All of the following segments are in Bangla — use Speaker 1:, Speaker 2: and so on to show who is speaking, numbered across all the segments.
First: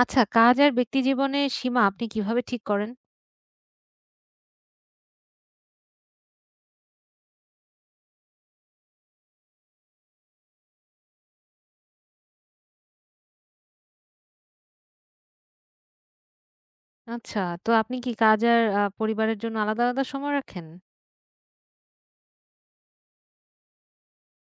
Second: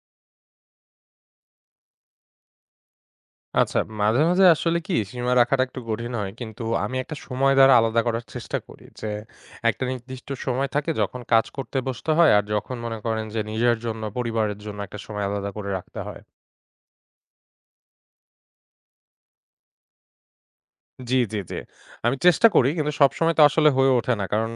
Speaker 1: আচ্ছা, কাজ আর ব্যক্তিজীবনের সীমা আপনি কিভাবে ঠিক করেন?
Speaker 2: আচ্ছা, মাঝে, মাঝে আসলে কি সীমা রাখাটা একটু কঠিন হয়। কিন্তু আমি একটা সময় দ্বারা আলাদা করার চেষ্টা করি। যে একটা নির্দিষ্ট সময় থাকে যখন কাজ করতে বসতে হয় আর যখন মনে করেন যে নিজের জন্য পরিবারের জন্য একটা সময় আলাদা করে রাখতে হয়।
Speaker 1: আচ্ছা, তো আপনি কি কাজ আর পরিবারের জন্য আলাদা, আলাদা সময় রাখেন?
Speaker 2: জি, জি, জি। আমি চেষ্টা করি কিন্তু সবসময় তো আসলে হয়ে ওঠে না। কারণ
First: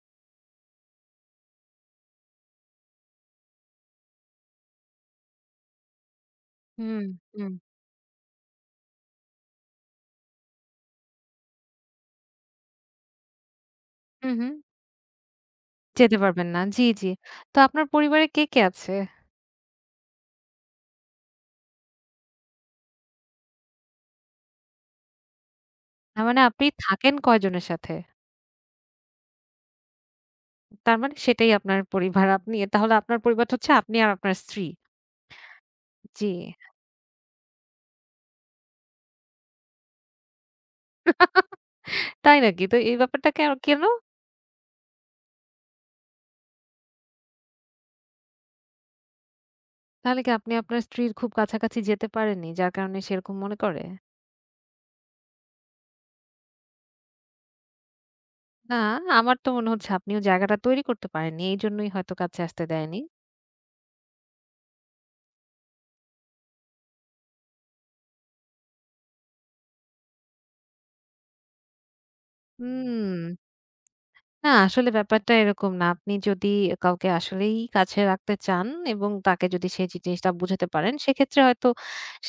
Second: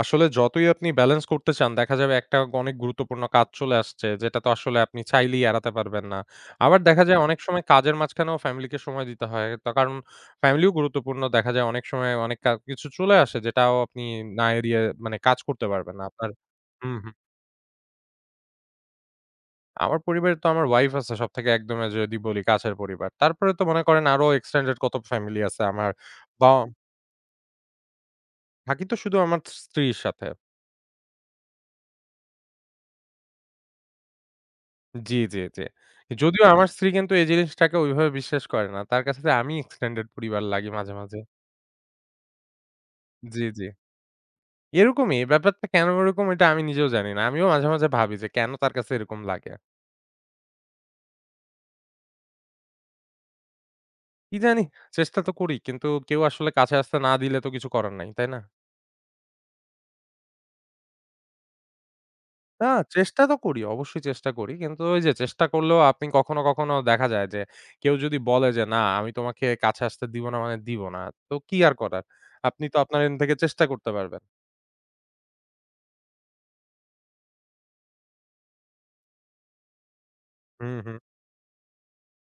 Speaker 2: আসলে যতই আপনি ব্যালেন্স করতে চান দেখা যাবে একটা অনেক গুরুত্বপূর্ণ কাজ চলে আসছে যেটা তো আসলে আপনি চাইলেই এড়াতে পারবেন না। আবার
Speaker 1: হুম,
Speaker 2: দেখা যায় হুম। অনেক
Speaker 1: হুম,
Speaker 2: সময় কাজের মাঝখানেও ফ্যামিলিকে সময় দিতে হয়। তো কারণ ফ্যামিলিও গুরুত্বপূর্ণ। দেখা যায় অনেক সময় অনেক কিছু চলে আসে যেটাও আপনি
Speaker 1: হুম,
Speaker 2: না
Speaker 1: হুম।
Speaker 2: এড়িয়ে মানে কাজ করতে পারবেন না
Speaker 1: যেতে
Speaker 2: আপনার।
Speaker 1: পারবেন না। জি,
Speaker 2: হুম,
Speaker 1: জি।
Speaker 2: হুম।
Speaker 1: তো আপনার পরিবারে কে, কে আছে?
Speaker 2: আমার পরিবারে তো আমার ওয়াইফ আছে সবথেকে একদমে যদি বলি কাছের পরিবার। তারপরে তো মনে করেন আরো এক্সটেন্ডেড কত ফ্যামিলি আছে আমার।
Speaker 1: তার মানে
Speaker 2: বা
Speaker 1: আপনি থাকেন কয়জনের সাথে?
Speaker 2: থাকি তো শুধু আমার স্ত্রীর সাথে।
Speaker 1: তার মানে সেটাই আপনার পরিবার। আপনি তাহলে আপনার পরিবার হচ্ছে আপনি আর আপনার স্ত্রী।
Speaker 2: জি, জি, জি।
Speaker 1: জি।
Speaker 2: যদিও হুম। আমার স্ত্রী কিন্তু এই জিনিসটাকে ওইভাবে বিশ্বাস করে না। তার কাছে আমি এক্সটেন্ডেড পরিবার লাগি মাঝে, মাঝে।
Speaker 1: তাই নাকি? তো এই ব্যাপারটা কে
Speaker 2: জি, জি।
Speaker 1: কেন?
Speaker 2: এরকমই ব্যাপারটা কেন এরকম এটা আমি নিজেও জানি না। আমিও মাঝে, মাঝে ভাবি যে কেন তার কাছে এরকম লাগে?
Speaker 1: তাহলে কি আপনি আপনার স্ত্রীর খুব কাছাকাছি যেতে পারেননি, যার কারণে সে এরকম মনে করে?
Speaker 2: কি জানি চেষ্টা তো করি কিন্তু কেউ আসলে কাছে আসতে না দিলে তো কিছু করার নাই, তাই না?
Speaker 1: না, আমার তো মনে হচ্ছে আপনি ও জায়গাটা তৈরি করতে পারেননি। এইজন্যই হয়তো কাছে আসতে
Speaker 2: না,
Speaker 1: দেয়নি।
Speaker 2: চেষ্টা তো করি। অবশ্যই চেষ্টা করি। কিন্তু ওই যে চেষ্টা করলেও আপনি কখনো, কখনো দেখা যায় যে কেউ যদি বলে যে, "না, আমি তোমাকে কাছে আসতে দিব না মানে দিব না।" তো কি আর করার? আপনি তো আপনার
Speaker 1: হুম।
Speaker 2: এন্ড থেকে চেষ্টা করতে পারবেন।
Speaker 1: না আসলে ব্যাপারটা এরকম না। আপনি যদি কাউকে আসলেই কাছে রাখতে চান এবং তাকে যদি সেই জিনিসটা বুঝাতে
Speaker 2: হুম,
Speaker 1: পারেন,
Speaker 2: হুম।
Speaker 1: সেক্ষেত্রে হয়তো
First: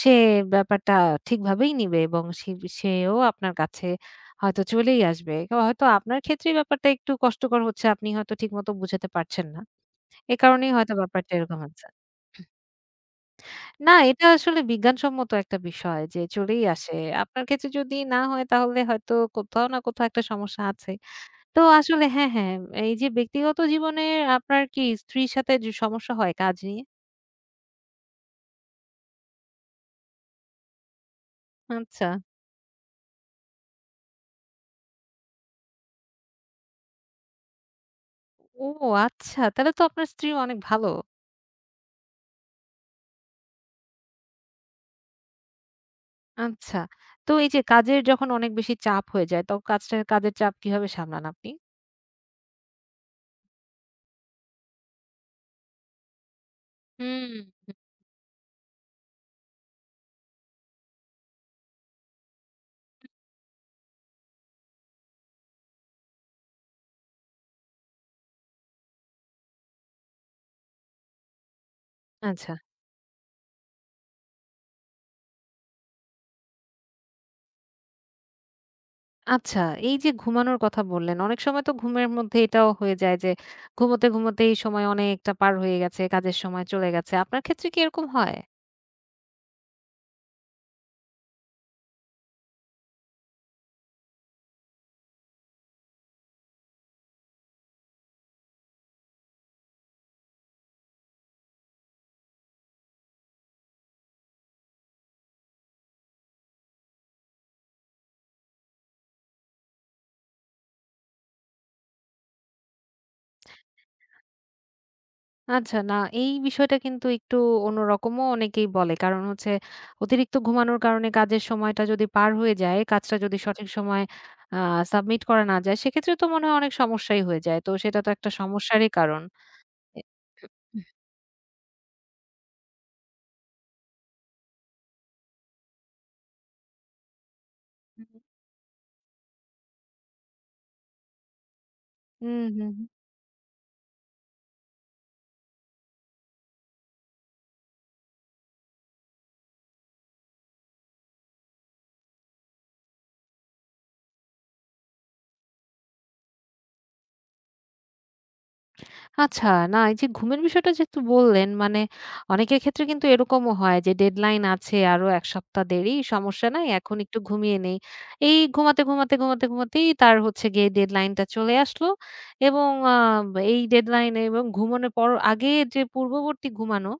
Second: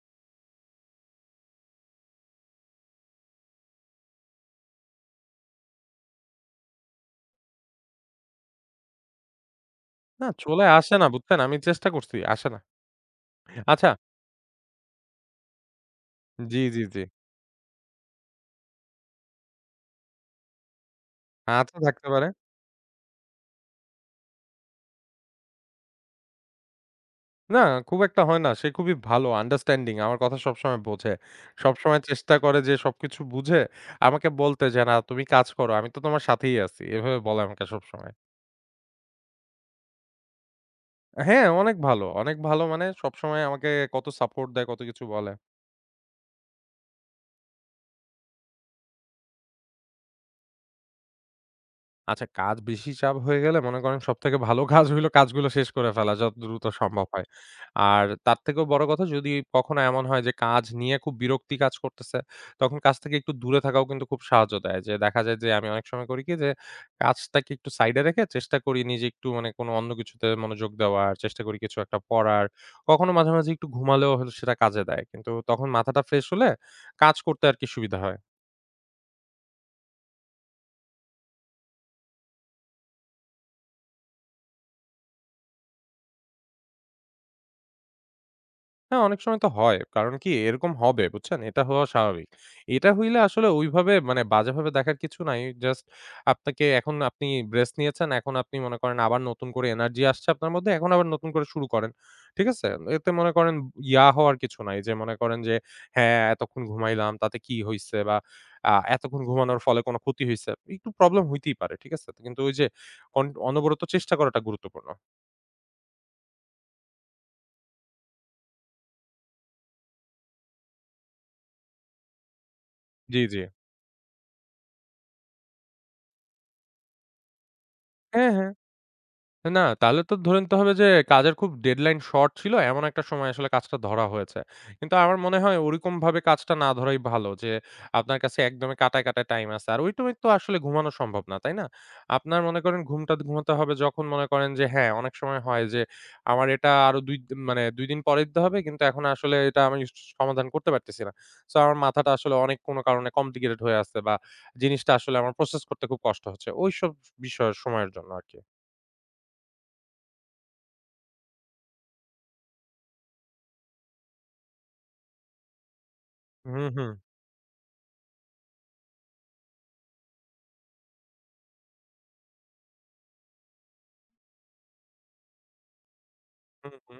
Speaker 1: সে ব্যাপারটা ঠিকভাবেই নিবে এবং সেও আপনার কাছে হয়তো চলেই আসবে। হয়তো আপনার ক্ষেত্রেই ব্যাপারটা একটু কষ্টকর হচ্ছে। আপনি হয়তো ঠিকমতো বুঝাতে পারছেন না।
Speaker 2: না
Speaker 1: এ
Speaker 2: চলে
Speaker 1: কারণেই হয়তো
Speaker 2: আসে না
Speaker 1: ব্যাপারটা
Speaker 2: বুঝছেন? আমি
Speaker 1: এরকম হচ্ছে।
Speaker 2: চেষ্টা করছি, আসে না। আচ্ছা।
Speaker 1: না, এটা আসলে বিজ্ঞানসম্মত একটা বিষয় যে
Speaker 2: জি,
Speaker 1: চলেই
Speaker 2: জি,
Speaker 1: আসে।
Speaker 2: জি।
Speaker 1: আপনার ক্ষেত্রে যদি না হয় তাহলে হয়তো কোথাও না কোথাও একটা সমস্যা আছে। তো
Speaker 2: আচ্ছা
Speaker 1: আসলে
Speaker 2: থাকতে পারে।
Speaker 1: হ্যাঁ, হ্যাঁ, এই যে ব্যক্তিগত জীবনে আপনার কি স্ত্রীর সাথে যে সমস্যা হয় কাজ নিয়ে?
Speaker 2: না খুব একটা হয় না। সে খুবই ভালো আন্ডারস্ট্যান্ডিং। আমার কথা সবসময় বোঝে। সবসময়
Speaker 1: আচ্ছা।
Speaker 2: চেষ্টা করে যে সবকিছু বুঝে আমাকে বলতে যে, "না তুমি কাজ করো। আমি তো তোমার সাথেই আছি।" এভাবে বলে আমাকে সবসময়।
Speaker 1: ও আচ্ছা, তাহলে তো আপনার স্ত্রী অনেক ভালো।
Speaker 2: হ্যাঁ, অনেক ভালো। অনেক ভালো মানে সবসময় আমাকে কত সাপোর্ট দেয়, কত কিছু বলে।
Speaker 1: আচ্ছা। তো এই যে কাজের যখন অনেক বেশি চাপ হয়ে যায়, তখন কাজের চাপ কিভাবে সামলান আপনি?
Speaker 2: আচ্ছা কাজ বেশি চাপ হয়ে গেলে মনে করেন সবথেকে ভালো কাজ হইল কাজগুলো শেষ করে ফেলা যত দ্রুত সম্ভব হয়।
Speaker 1: হুম।
Speaker 2: আর তার থেকেও বড় কথা যদি কখনো এমন হয় যে কাজ নিয়ে খুব বিরক্তি কাজ করতেছে, তখন কাজ থেকে একটু দূরে থাকাও কিন্তু খুব সাহায্য দেয়। যে দেখা যায় যে আমি অনেক সময় করি কি যে কাজটাকে একটু সাইডে রেখে চেষ্টা করি নিজে একটু মানে কোনো অন্য কিছুতে মনোযোগ দেওয়ার, চেষ্টা করি কিছু একটা পড়ার।
Speaker 1: আচ্ছা।
Speaker 2: কখনো মাঝে, মাঝে একটু ঘুমালেও হলো সেটা কাজে দেয়। কিন্তু তখন মাথাটা ফ্রেশ হলে কাজ করতে আরকি সুবিধা হয়।
Speaker 1: আচ্ছা, এই যে ঘুমানোর কথা বললেন, অনেক সময় তো ঘুমের মধ্যে এটাও হয়ে যায় যে ঘুমোতে, ঘুমোতেই সময় অনেকটা পার হয়ে গেছে, কাজের সময় চলে গেছে। আপনার ক্ষেত্রে কি এরকম হয়?
Speaker 2: হ্যাঁ, অনেক সময় তো হয়। কারণ কি এরকম হবে, বুঝছেন? এটা হওয়া স্বাভাবিক। এটা হইলে আসলে ওইভাবে মানে বাজেভাবে দেখার কিছু নাই। জাস্ট আপনাকে এখন আপনি ব্রেস্ট নিয়েছেন। এখন আপনি মনে করেন আবার নতুন করে এনার্জি আসছে আপনার মধ্যে। এখন আবার নতুন করে শুরু করেন। ঠিক আছে? এতে মনে করেন ইয়া হওয়ার কিছু নাই। যে মনে করেন যে হ্যাঁ, এতক্ষণ ঘুমাইলাম তাতে কি হইছে? বা এতক্ষণ ঘুমানোর ফলে কোনো ক্ষতি হইছে? একটু প্রবলেম হইতেই পারে। ঠিক আছে? কিন্তু ওই যে অনবরত চেষ্টা করাটা গুরুত্বপূর্ণ।
Speaker 1: আচ্ছা, না এই বিষয়টা কিন্তু একটু অন্যরকমও অনেকেই বলে। কারণ হচ্ছে অতিরিক্ত ঘুমানোর কারণে কাজের সময়টা যদি পার হয়ে যায়, কাজটা
Speaker 2: জি,
Speaker 1: যদি
Speaker 2: জি।
Speaker 1: সঠিক সময়ে আ সাবমিট করা না যায়, সেক্ষেত্রে তো মনে হয় অনেক সমস্যাই হয়ে যায়। তো সেটা তো একটা
Speaker 2: হ্যাঁ, হ্যাঁ।
Speaker 1: সমস্যারই কারণ।
Speaker 2: না,
Speaker 1: এ
Speaker 2: তাহলে তো ধরে নিতে হবে যে কাজের খুব ডেডলাইন শর্ট ছিল। এমন একটা সময় আসলে কাজটা ধরা হয়েছে। কিন্তু আমার মনে হয় ওরকমভাবে কাজটা না ধরাই ভালো যে আপনার কাছে একদমই কাঁটায়, কাঁটায় টাইম আছে। আর ওই টাইমে তো আসলে ঘুমানো সম্ভব না, তাই না? আপনার
Speaker 1: হুম,
Speaker 2: মনে
Speaker 1: হুম।
Speaker 2: করেন ঘুমটা ঘুমাতে হবে যখন মনে করেন যে হ্যাঁ, অনেক সময় হয় যে আমার এটা আরো ২ দ মানে ২ দিন পরে দিতে হবে কিন্তু এখন আসলে এটা আমি সমাধান করতে পারতেছি না। সো আমার মাথাটা আসলে অনেক কোন কারণে কমপ্লিকেটেড হয়ে আছে বা জিনিসটা আসলে আমার প্রসেস করতে খুব কষ্ট হচ্ছে। ওইসব বিষয় সময়ের জন্য আরকি।
Speaker 1: আচ্ছা, না এই যে ঘুমের বিষয়টা যেহেতু বললেন, মানে অনেকের ক্ষেত্রে কিন্তু এরকমও হয় যে ডেডলাইন আছে আরো ১ সপ্তাহ দেরি, সমস্যা
Speaker 2: হুম,
Speaker 1: নাই,
Speaker 2: হুম।
Speaker 1: এখন একটু ঘুমিয়ে নেই। এই ঘুমাতে, ঘুমাতেই তার হচ্ছে গিয়ে ডেডলাইনটা চলে আসলো এবং এই ডেডলাইন এবং ঘুমানোর পর আগে যে পূর্ববর্তী
Speaker 2: হুম,
Speaker 1: ঘুমানো,
Speaker 2: হুম।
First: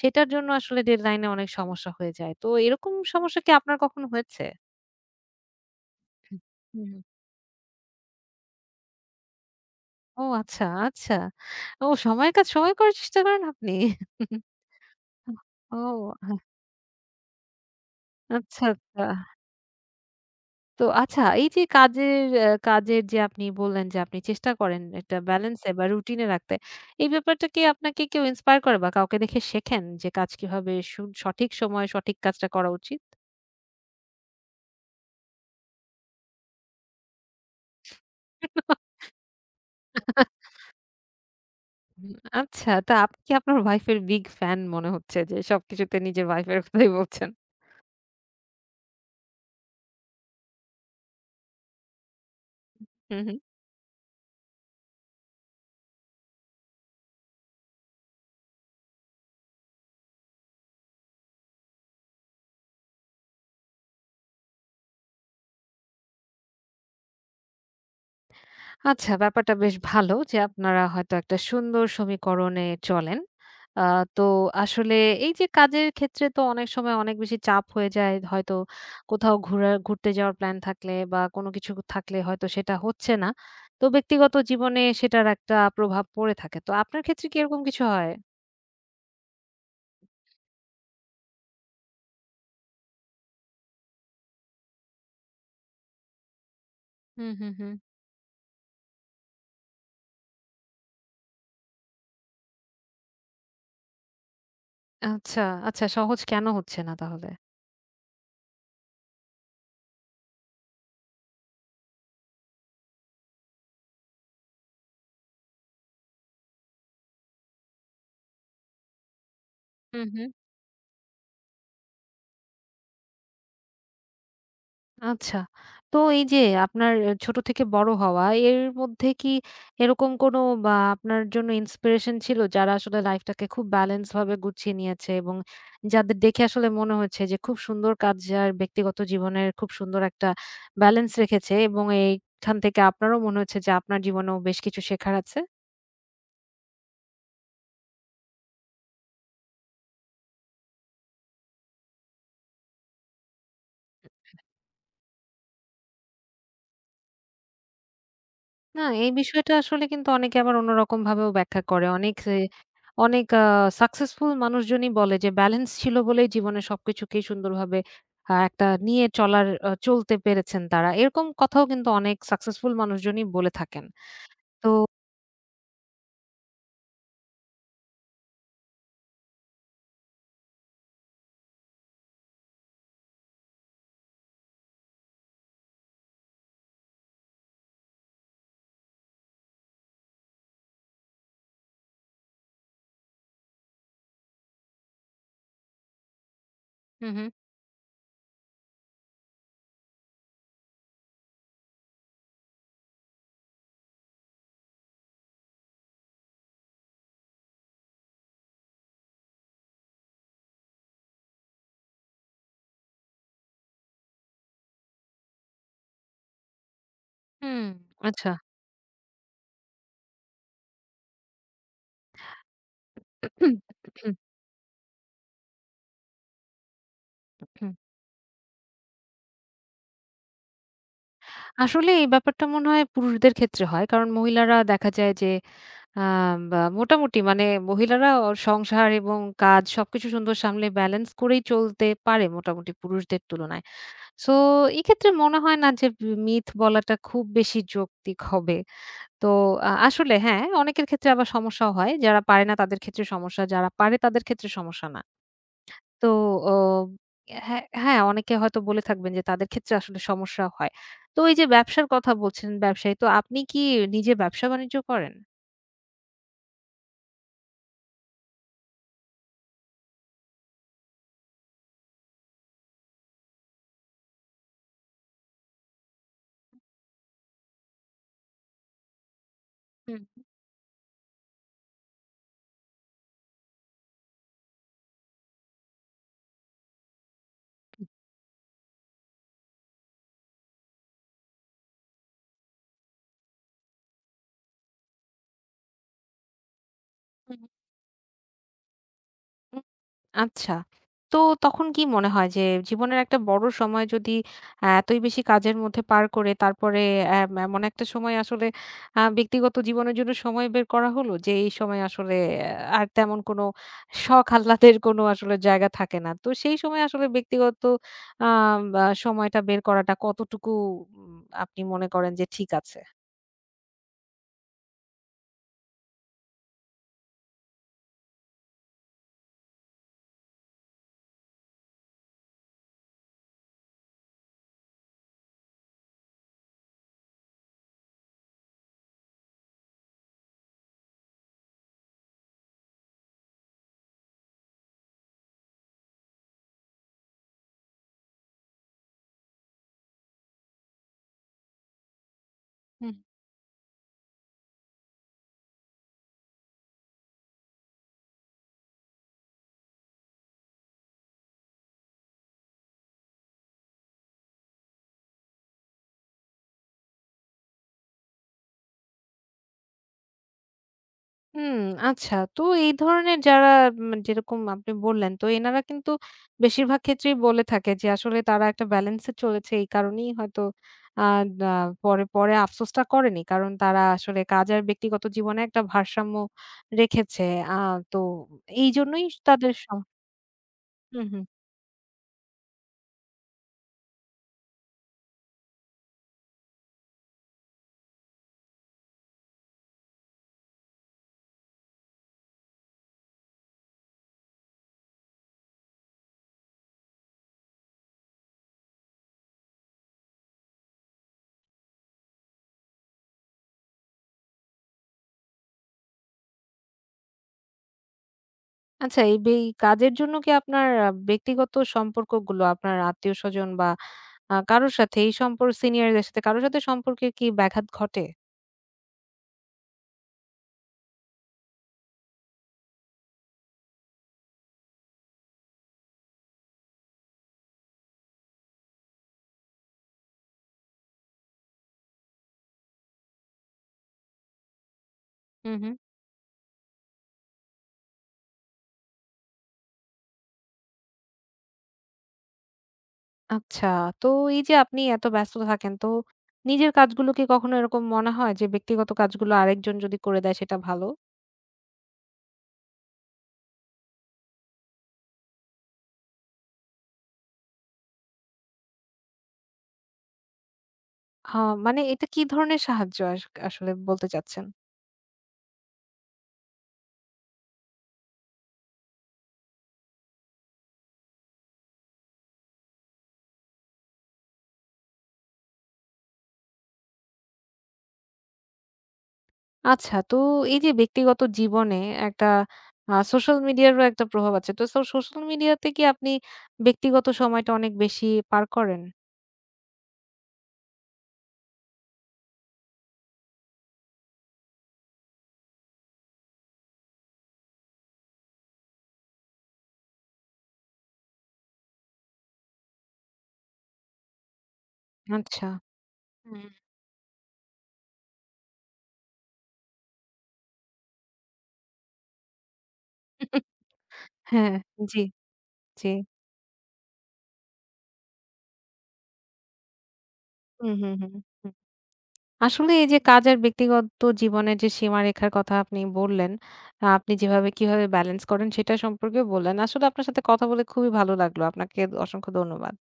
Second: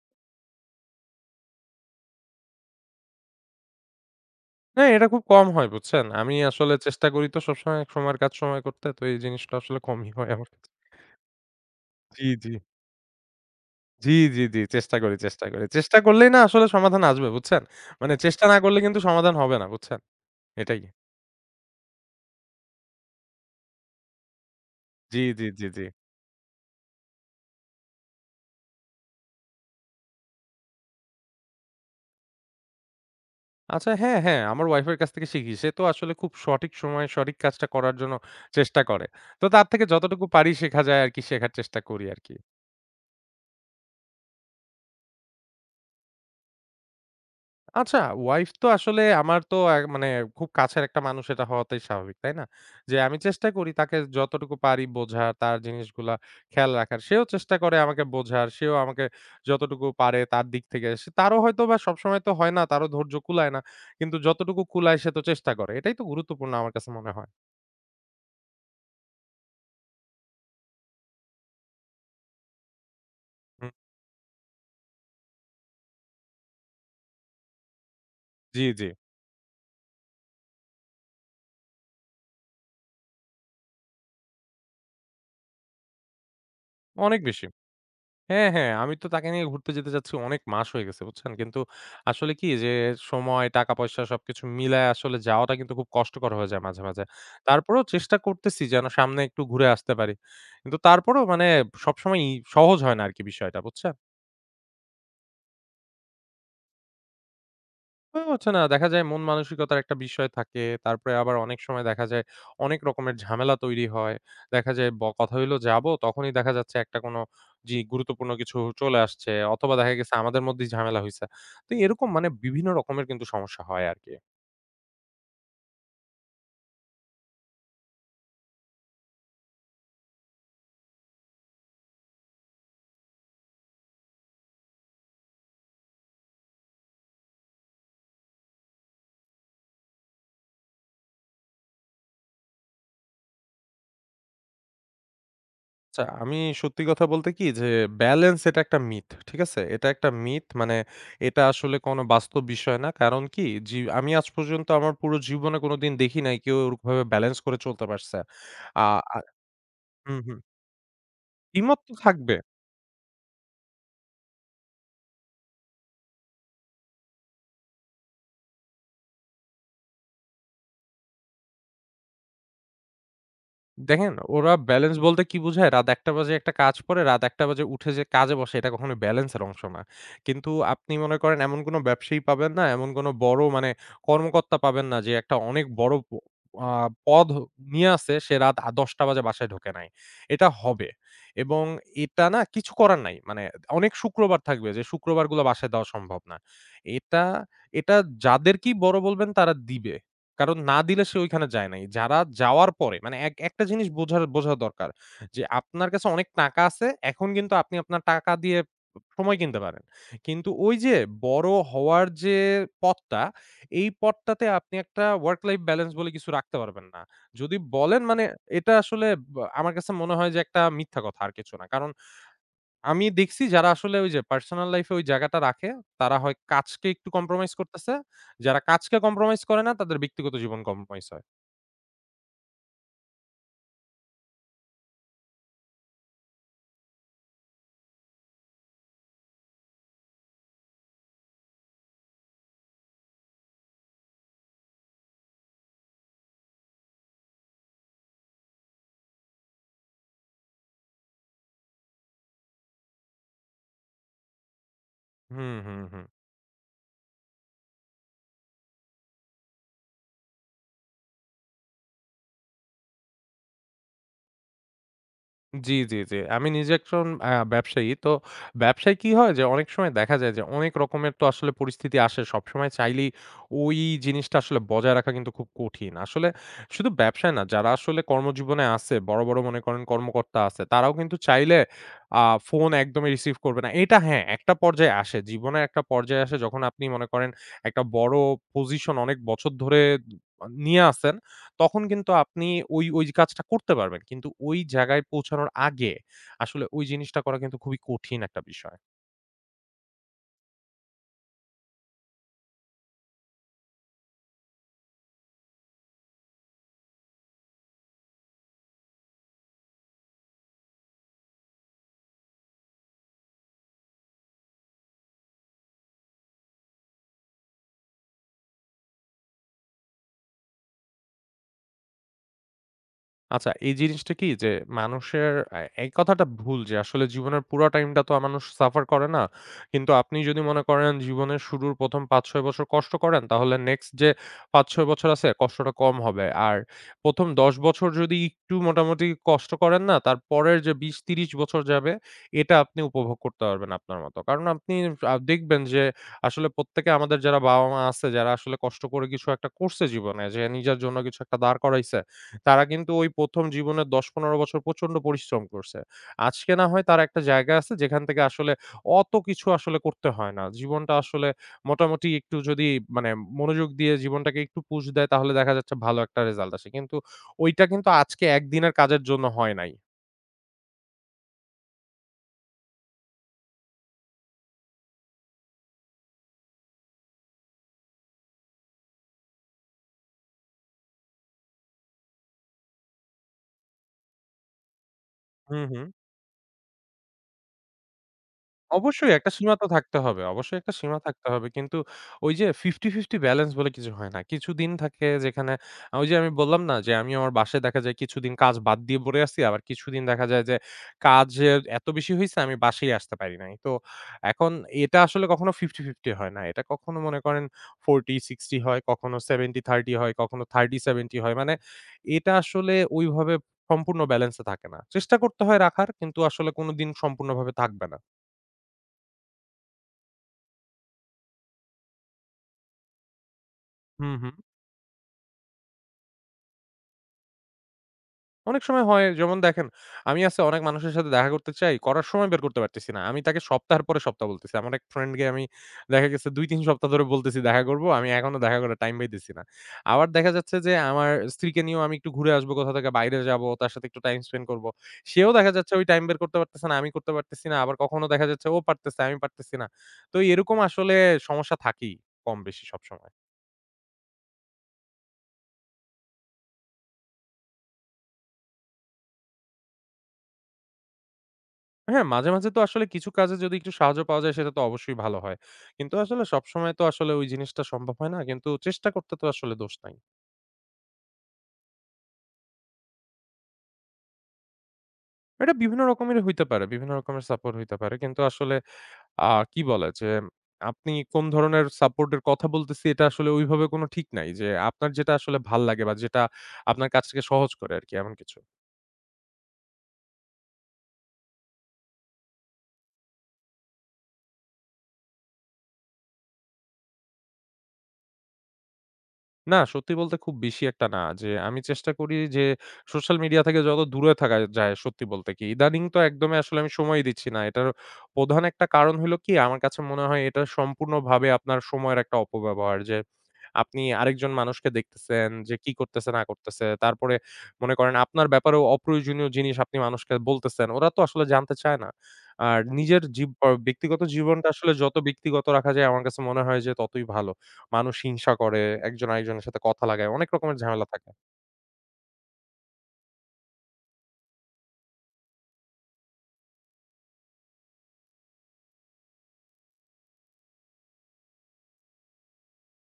Speaker 1: সেটার জন্য আসলে ডেডলাইনে অনেক সমস্যা হয়ে যায়। তো এরকম সমস্যা কি আপনার কখনো হয়েছে?
Speaker 2: না এটা খুব কম হয় বুঝছেন? আমি আসলে
Speaker 1: হুম, হুম।
Speaker 2: চেষ্টা করি তো সবসময় সময়ের কাজ সময়ে করতে। তো এই জিনিসটা আসলে কমই
Speaker 1: ও
Speaker 2: হয় আমার
Speaker 1: আচ্ছা,
Speaker 2: কাছে।
Speaker 1: আচ্ছা। ও
Speaker 2: জি,
Speaker 1: সময়ের কাজ
Speaker 2: জি।
Speaker 1: সময় করার চেষ্টা করেন আপনি?
Speaker 2: জি, জি, জি। চেষ্টা করি, চেষ্টা করি। চেষ্টা
Speaker 1: ও।
Speaker 2: করলেই না আসলে সমাধান আসবে বুঝছেন? মানে চেষ্টা না
Speaker 1: আচ্ছা,
Speaker 2: করলে কিন্তু
Speaker 1: আচ্ছা।
Speaker 2: সমাধান হবে না বুঝছেন? এটাই।
Speaker 1: তো আচ্ছা এই যে কাজের কাজের যে আপনি বললেন যে আপনি চেষ্টা করেন একটা
Speaker 2: জি, জি, জি,
Speaker 1: ব্যালেন্সে
Speaker 2: জি।
Speaker 1: বা রুটিনে রাখতে। এই ব্যাপারটা কি আপনাকে কেউ ইন্সপায়ার করে বা কাউকে দেখে শেখেন যে কাজ কিভাবে সঠিক সময়ে সঠিক কাজটা করা উচিত?
Speaker 2: আচ্ছা হ্যাঁ, হ্যাঁ আমার ওয়াইফের কাছ থেকে শিখি। সে তো আসলে খুব সঠিক সময়ে সঠিক কাজটা করার জন্য চেষ্টা করে। তো তার থেকে যতটুকু পারি শেখা যায় আরকি শেখার চেষ্টা করি আরকি।
Speaker 1: আচ্ছা তা আপনি কি আপনার ওয়াইফ এর বিগ ফ্যান মনে হচ্ছে যে সবকিছুতে নিজের ওয়াইফ এর কথাই বলছেন।
Speaker 2: আচ্ছা, ওয়াইফ তো আসলে আমার তো এক মানে খুব কাছের একটা মানুষ এটা হওয়াটাই স্বাভাবিক, তাই না? যে আমি
Speaker 1: হু, হু।
Speaker 2: চেষ্টা করি তাকে যতটুকু পারি বোঝার, তার জিনিসগুলা খেয়াল রাখার। সেও চেষ্টা করে আমাকে বোঝার, সেও আমাকে যতটুকু পারে তার দিক থেকে। সে তারও হয়তোবা সবসময় তো হয় না, তারও ধৈর্য কুলায় না। কিন্তু যতটুকু কুলায় সে তো চেষ্টা করে। এটাই তো গুরুত্বপূর্ণ আমার কাছে মনে হয়।
Speaker 1: আচ্ছা, ব্যাপারটা বেশ ভালো যে আপনারা হয়তো একটা সুন্দর সমীকরণে চলেন।
Speaker 2: হুম,
Speaker 1: আ তো আসলে এই যে কাজের ক্ষেত্রে তো অনেক সময় অনেক বেশি চাপ হয়ে যায়। হয়তো
Speaker 2: জি, জি।
Speaker 1: কোথাও ঘুরতে যাওয়ার প্ল্যান থাকলে বা কোনো কিছু থাকলে হয়তো সেটা হচ্ছে না। তো ব্যক্তিগত জীবনে সেটার একটা প্রভাব পড়ে থাকে। তো আপনার
Speaker 2: অনেক
Speaker 1: ক্ষেত্রে কি
Speaker 2: বেশি।
Speaker 1: এরকম কিছু হয়?
Speaker 2: হ্যাঁ, হ্যাঁ। আমি তো তাকে নিয়ে ঘুরতে যেতে চাচ্ছি অনেক মাস হয়ে গেছে, বুঝছেন? কিন্তু আসলে কি যে সময়, টাকা-পয়সা সবকিছু মিলায় আসলে যাওয়াটা কিন্তু খুব কষ্টকর হয়ে যায় মাঝে, মাঝে।
Speaker 1: হুম, হুম, হুম।
Speaker 2: তারপরেও চেষ্টা করতেছি যেন সামনে একটু ঘুরে আসতে পারি। কিন্তু তারপরেও মানে সবসময়ই সহজ হয় না আরকি বিষয়টা, বুঝছেন?
Speaker 1: আচ্ছা, আচ্ছা সহজ কেন হচ্ছে না তাহলে?
Speaker 2: হয়ে ওঠে না। দেখা যায় মন মানসিকতার একটা বিষয় থাকে। তারপরে আবার অনেক সময় দেখা যায় অনেক রকমের ঝামেলা তৈরি হয়। দেখা যায় কথা হইলো যাবো, তখনই দেখা যাচ্ছে একটা কোনো গুরুত্বপূর্ণ কিছু চলে আসছে অথবা দেখা
Speaker 1: হুম,
Speaker 2: গেছে
Speaker 1: হুম।
Speaker 2: আমাদের মধ্যেই ঝামেলা হইছে। তো এরকম মানে বিভিন্ন রকমের কিন্তু সমস্যা হয় আরকি।
Speaker 1: আচ্ছা। তো এই যে আপনার ছোট থেকে বড় হওয়া, এর মধ্যে কি এরকম কোনো বা আপনার জন্য ইন্সপিরেশন ছিল যারা আসলে লাইফটাকে খুব ব্যালেন্স ভাবে গুছিয়ে নিয়েছে এবং যাদের দেখে আসলে মনে হয়েছে যে খুব সুন্দর কাজ আর ব্যক্তিগত জীবনের খুব সুন্দর একটা ব্যালেন্স রেখেছে এবং এইখান থেকে আপনারও মনে হচ্ছে যে আপনার জীবনেও বেশ কিছু শেখার আছে?
Speaker 2: আচ্ছা আমি সত্যি কথা বলতে কি যে ব্যালেন্স এটা একটা মিথ। ঠিক আছে? এটা একটা মিথ মানে এটা আসলে কোনো বাস্তব বিষয় না। কারণ কি আমি আজ পর্যন্ত আমার পুরো জীবনে কোনোদিন দেখি নাই কেউ ওরকমভাবে ব্যালেন্স করে চলতে পারছে। আ
Speaker 1: না, এই
Speaker 2: আ
Speaker 1: বিষয়টা আসলে কিন্তু
Speaker 2: হুম,
Speaker 1: অনেকে
Speaker 2: হুম।
Speaker 1: আবার অন্যরকমভাবেও ব্যাখ্যা
Speaker 2: দ্বিমত
Speaker 1: করে।
Speaker 2: তো
Speaker 1: অনেক
Speaker 2: থাকবে।
Speaker 1: এ অনেক আ সাকসেসফুল মানুষজনই বলে যে, "ব্যালেন্স ছিল বলেই জীবনে সবকিছুকেই সুন্দরভাবে আ একটা নিয়ে চলার আ চলতে পেরেছেন তারা।" এরকম কথাও কিন্তু অনেক সাকসেসফুল মানুষজনই বলে থাকেন।
Speaker 2: দেখেন ওরা
Speaker 1: তো
Speaker 2: ব্যালেন্স বলতে কি বোঝায়? রাত ১ঃ০০ বাজে একটা কাজ করে, রাত ১ঃ০০ বাজে উঠে যে কাজে বসে এটা কখনো ব্যালেন্সের অংশ না। কিন্তু আপনি মনে করেন এমন কোনো ব্যবসায়ী পাবেন না, এমন কোনো বড় মানে কর্মকর্তা পাবেন না যে একটা অনেক বড় প আ পদ নিয়ে আছে সে রাত ১০ঃ০০ টা বাজে বাসায় ঢোকে নাই। এটা হবে এবং এটা না কিছু করার নাই। মানে অনেক শুক্রবার থাকবে যে শুক্রবারগুলো বাসায় দেওয়া সম্ভব না।
Speaker 1: হুম,
Speaker 2: এটা,
Speaker 1: হুম।
Speaker 2: এটা যাদেরকেই বড় বলবেন তারা দিবে। কারণ না দিলে সে ঐখানে যায় নাই। যারা যাওয়ার পরে মানে এক একটা জিনিস বোঝার বোঝা দরকার। যে আপনার কাছে অনেক টাকা আছে। এখন কিন্তু আপনি আপনার টাকা দিয়ে সময় কিনতে পারেন। কিন্তু ওই যে বড় হওয়ার যে পথটা, এই পথটাতে আপনি একটা work life balance বলে কিছু রাখতে পারবেন না। যদি
Speaker 1: হুম।
Speaker 2: বলেন মানে
Speaker 1: আচ্ছা।
Speaker 2: এটা আসলে বা আমার কাছে মনে হয় যে একটা মিথ্যা কথা আর কিছু না। কারণ আমি দেখছি যারা আসলে ওই যে পার্সোনাল লাইফ এ ওই জায়গাটা রাখে, তারা হয় কাজকে একটু কম্প্রোমাইজ করতেছে। যারা কাজকে কম্প্রোমাইজ করে না, তাদের ব্যক্তিগত জীবন কম্প্রোমাইজ হয়।
Speaker 1: আসলে এই ব্যাপারটা মনে হয় পুরুষদের ক্ষেত্রে হয়। কারণ মহিলারা দেখা যায় যে আম বা মোটামুটি মানে মহিলারা সংসার এবং কাজ সবকিছু সুন্দর সামলে ব্যালেন্স করেই চলতে পারে মোটামুটি পুরুষদের তুলনায়। সো এক্ষেত্রে মনে হয় না যে মিথ বলাটা খুব বেশি যৌক্তিক হবে। তো আসলে হ্যাঁ, অনেকের ক্ষেত্রে আবার সমস্যাও হয়। যারা পারে না তাদের ক্ষেত্রে সমস্যা, যারা পারে তাদের ক্ষেত্রে সমস্যা না।
Speaker 2: হুম, হুম, হুম।
Speaker 1: তো ও হ্যাঁ, হ্যাঁ, অনেকে হয়তো বলে থাকবেন যে তাদের ক্ষেত্রে আসলে সমস্যা হয়। তো এই যে ব্যবসার কথা বলছেন, ব্যবসায়ী তো আপনি কি নিজে ব্যবসা-বাণিজ্য করেন?
Speaker 2: জি, জি, জি। আমি নিজে একজন ব্যবসায়ী। তো ব্যবসায় কি হয় যে অনেক সময় দেখা যায় যে অনেক রকমের তো আসলে পরিস্থিতি আসে। সবসময় চাইলেই ওই জিনিসটা আসলে বজায় রাখা কিন্তু খুব কঠিন। আসলে শুধু ব্যবসায় না, যারা আসলে কর্মজীবনে আছে, বড়, বড় মনে করেন
Speaker 1: হুম,
Speaker 2: কর্মকর্তা আছে, তারাও কিন্তু চাইলে আ ফোন একদমই রিসিভ করবে না। এটা হ্যাঁ, একটা পর্যায়ে আসে। জীবনের একটা পর্যায়ে আসে যখন আপনি মনে করেন একটা বড় পজিশন অনেক বছর ধরে নিয়ে আছেন। তখন কিন্তু আপনি ওই কাজটা করতে পারবেন। কিন্তু ওই জায়গায় পৌঁছানোর আগে আসলে ওই জিনিসটা করা
Speaker 1: হুম।
Speaker 2: কিন্তু খুবই কঠিন একটা বিষয়।
Speaker 1: আচ্ছা। তো তখন কি মনে হয় যে জীবনের একটা বড় সময় যদি এতই বেশি কাজের মধ্যে পার করে তারপরে এমন একটা সময় আসলে ব্যক্তিগত জীবনের জন্য সময় বের করা হলো যে এই সময় আসলে আ আর তেমন কোনো শখ আহ্লাদের কোনো আসলে জায়গা থাকে না। তো সেই সময় আসলে ব্যক্তিগত আম আ সময়টা বের করাটা কতটুকু উম আপনি মনে করেন যে ঠিক আছে?
Speaker 2: আচ্ছা এই জিনিসটা কি যে মানুষের এই কথাটা ভুল যে আসলে জীবনের পুরা টাইমটা তো মানুষ সাফার করে না। কিন্তু আপনি যদি মনে করেন জীবনের শুরুর ১ম ৫-৬ বছর কষ্ট করেন তাহলে নেক্সট যে ৫-৬ বছর আছে কষ্টটা কম হবে। আর ১ম ১০ বছর যদি একটু মোটামুটি কষ্ট করেন না তারপরের যে ২০-৩০ বছর যাবে এটা আপনি উপভোগ করতে পারবেন আপনার মতো। কারণ আপনি দেখবেন যে আসলে প্রত্যেকে আমাদের যারা বাবা-মা আছে যারা আসলে কষ্ট করে কিছু একটা করছে জীবনে যে নিজের জন্য কিছু একটা দাঁড় করাইছে। তারা কিন্তু ওই ১ম জীবনের ১০-১৫ বছর প্রচন্ড পরিশ্রম করছে। আজকে না হয় তার একটা জায়গা আছে যেখান থেকে আসলে অত কিছু আসলে করতে হয় না। জীবনটা আসলে মোটামুটি একটু যদি মানে মনোযোগ দিয়ে জীবনটাকে একটু পুশ দেয় তাহলে দেখা যাচ্ছে ভালো একটা রেজাল্ট আসে। কিন্তু ওইটা কিন্তু আজকে একদিনের কাজের জন্য হয় নাই।
Speaker 1: হুম, আচ্ছা। তো এই ধরনের যারা যেরকম আপনি বললেন, তো এনারা কিন্তু বেশিরভাগ ক্ষেত্রেই বলে থাকে যে আসলে তারা একটা ব্যালেন্সে চলেছে। এই কারণেই হয়তো আ দা পরে, পরে আফসোসটা করেনি। কারণ তারা আসলে কাজ আর ব্যক্তিগত জীবনে
Speaker 2: হু,
Speaker 1: একটা
Speaker 2: হু।
Speaker 1: ভারসাম্য রেখেছে। আ তো এইজন্যই
Speaker 2: অবশ্যই একটা
Speaker 1: তাদের
Speaker 2: সীমা তো থাকতে হবে। অবশ্যই একটা সীমা
Speaker 1: হুম, হুম।
Speaker 2: থাকতে হবে। কিন্তু ওই যে 50-50 ব্যালেন্স বলে কিছু হয় না। কিছুদিন থাকে যেখানে আহ, ওই যে আমি বললাম না যে আমি আমার বাসায় দেখা যায় কিছুদিন কাজ বাদ দিয়ে পড়ে আছি। আবার কিছুদিন দেখা যায় যে কাজের এত বেশি হইছে আমি বাসায় আসতে পারি নাই। তো এখন এটা আসলে কখনো 50-50 হয় না। এটা কখনো মনে করেন 40-60 হয়, কখনো 70-30 হয়, কখনো 30-70 হয়। মানে এটা আসলে ওইভাবে সম্পূর্ণ ব্যালেন্সে থাকে না। চেষ্টা করতে হয় রাখার কিন্তু আসলে কোনদিন সম্পূর্ণভাবে থাকবে না।
Speaker 1: আচ্ছা এই কাজের জন্য কি আপনার ব্যক্তিগত সম্পর্কগুলো আপনার আত্মীয়স্বজন বা
Speaker 2: হুম, হুম।
Speaker 1: কারো সাথে এই সম্পর্ক সিনিয়রদের সাথে কারো সাথে সম্পর্কের কি ব্যাঘাত ঘটে?
Speaker 2: অনেক সময় হয় যেমন দেখেন, আমি আছে অনেক মানুষের সাথে দেখা করতে চাই, করার সময় বের করতে পারতেছি না। আমি তাকে সপ্তাহের পরে সপ্তাহ বলতেছি। আমার এক ফ্রেন্ডকে আমি দেখা গেছে ২-৩ সপ্তাহ ধরে বলতেছি দেখা করব। আমি এখনো দেখা করার টাইম পাইতেছি না। আবার দেখা যাচ্ছে যে আমার স্ত্রীকে নিয়েও আমি একটু ঘুরে আসবো কোথাও থেকে, বাইরে যাবো, তার সাথে একটু টাইম স্পেন্ড করব। সেও দেখা
Speaker 1: হু, হু।
Speaker 2: যাচ্ছে ওই টাইম বের করতে পারতেছে না, আমি করতে পারতেছি না। আবার কখনো দেখা যাচ্ছে ও পারতেছে, আমি পারতেছি না। তো এরকম আসলে সমস্যা থাকেই কম বেশি সবসময়।
Speaker 1: আচ্ছা। তো এই যে আপনি এত ব্যস্ত থাকেন, তো নিজের কাজগুলো কি কখনো এরকম মনে হয় যে ব্যক্তিগত কাজগুলো আরেকজন যদি করে দেয় সেটা ভালো?
Speaker 2: হ্যাঁ, মাঝে, মাঝে তো আসলে কিছু কাজে যদি একটু সাহায্য পাওয়া যায় সেটা তো অবশ্যই ভালো হয়। কিন্তু আসলে সবসময় তো আসলে ওই জিনিসটা সম্ভব হয় না। কিন্তু চেষ্টা করতে তো আসলে দোষ নাই।
Speaker 1: আ মানে এটা কি ধরনের সাহায্য আসলে বলতে চাচ্ছেন?
Speaker 2: এটা বিভিন্ন রকমের হইতে পারে, বিভিন্ন রকমের সাপোর্ট হইতে পারে। কিন্তু আসলে আ কি বলে যে আপনি কোন ধরনের সাপোর্ট এর কথা বলতেছি এটা আসলে ওইভাবে কোনো ঠিক নাই। যে আপনার যেটা আসলে ভাল লাগে বা যেটা আপনার কাজটাকে সহজ করে আরকি এমন কিছু।
Speaker 1: আচ্ছা, তো এই যে ব্যক্তিগত জীবনে একটা সোশ্যাল মিডিয়ারও একটা প্রভাব আছে। তো সোশ্যাল মিডিয়াতে কি আপনি ব্যক্তিগত সময়টা অনেক বেশি পার করেন?
Speaker 2: না, সত্যি বলতে খুব বেশি একটা না। যে আমি চেষ্টা করি যে সোশ্যাল মিডিয়া থেকে যত দূরে থাকা যায় সত্যি বলতে কি। ইদানিং তো একদমই আসলে আমি সময়ই দিচ্ছি না। এটার প্রধান একটা কারণ হইলো কি আমার কাছে মনে হয় এটা সম্পূর্ণভাবে আপনার সময়ের একটা অপব্যবহার। যে আপনি আরেকজন মানুষকে দেখতেছেন
Speaker 1: আচ্ছা।
Speaker 2: যে কি করতেছে না
Speaker 1: হুম।
Speaker 2: করতেছে। তারপরে মনে করেন আপনার ব্যাপারেও অপ্রয়োজনীয় জিনিস আপনি মানুষকে বলতেছেন। ওরা তো আসলে জানতে চায় না। আর নিজের ব্যক্তিগত জীবনটা
Speaker 1: হ্যাঁ,
Speaker 2: আসলে যত
Speaker 1: জি,
Speaker 2: ব্যক্তিগত রাখা যায়
Speaker 1: জি।
Speaker 2: আমার কাছে মনে হয় যে ততই ভালো। মানুষ হিংসা করে, একজন আরেকজনের সাথে কথা লাগায়। অনেক রকমের
Speaker 1: হুম,
Speaker 2: ঝামেলা
Speaker 1: হুম,
Speaker 2: থাকে।
Speaker 1: হুম। আসলে এই যে কাজ আর ব্যক্তিগত জীবনের যে সীমারেখার কথা আপনি বললেন, আপনি যেভাবে কিভাবে ব্যালেন্স করেন সেটা সম্পর্কেও বললেন। আসলে আপনার সাথে কথা বলে খুবই ভালো লাগলো। আপনাকে অসংখ্য ধন্যবাদ।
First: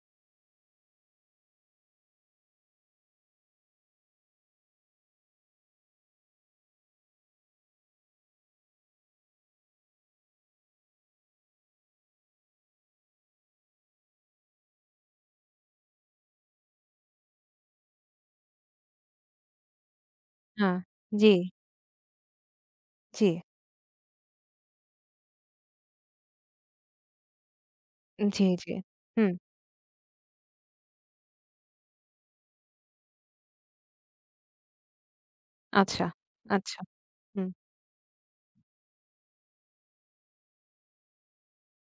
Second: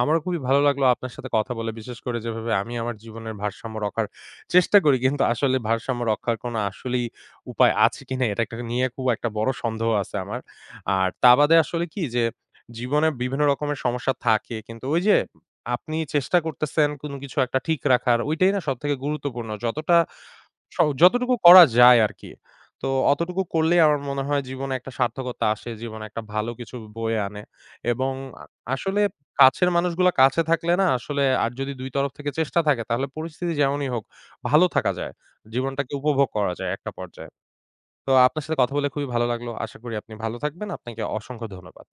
Speaker 2: আমারও খুবই ভালো লাগলো আপনার সাথে কথা বলে। বিশেষ করে যেভাবে আমি আমার জীবনের ভারসাম্য রখার চেষ্টা করি। কিন্তু আসলে ভারসাম্য রক্ষার কোনো আসলেই উপায় আছে কিনা এটা একটা নিয়ে খুব একটা বড় সন্দেহ আছে আমার। আর তা বাদে আসলে কি যে জীবনে বিভিন্ন রকমের সমস্যা থাকে। কিন্তু ওই যে আপনি চেষ্টা করতেছেন কোনো কিছু একটা ঠিক রাখার ওইটাই না সবথেকে গুরুত্বপূর্ণ। যতটা স
Speaker 1: হ্যাঁ, জি,
Speaker 2: যতটুকু করা যায় আরকি। তো
Speaker 1: জি,
Speaker 2: অতটুকু করলেই আমার মনে হয় জীবনে একটা সার্থকতা আসে। জীবনে একটা ভালো কিছু বয়ে আনে এবং
Speaker 1: জি,
Speaker 2: আ
Speaker 1: জি।
Speaker 2: আসলে
Speaker 1: হুম,
Speaker 2: কাছের মানুষগুলা কাছে থাকলে না আসলে আর যদি ২ তরফ থেকে চেষ্টা থাকে তাহলে পরিস্থিতি যেমনই হোক ভালো থাকা যায়। জীবনটাকে
Speaker 1: আচ্ছা,
Speaker 2: উপভোগ করা যায়
Speaker 1: আচ্ছা।
Speaker 2: একটা পর্যায়ে।
Speaker 1: হুম।
Speaker 2: তো আপনার সাথে কথা বলে খুবই ভালো লাগলো। আশা করি আপনি ভালো থাকবেন। আপনাকে অসংখ্য ধন্যবাদ।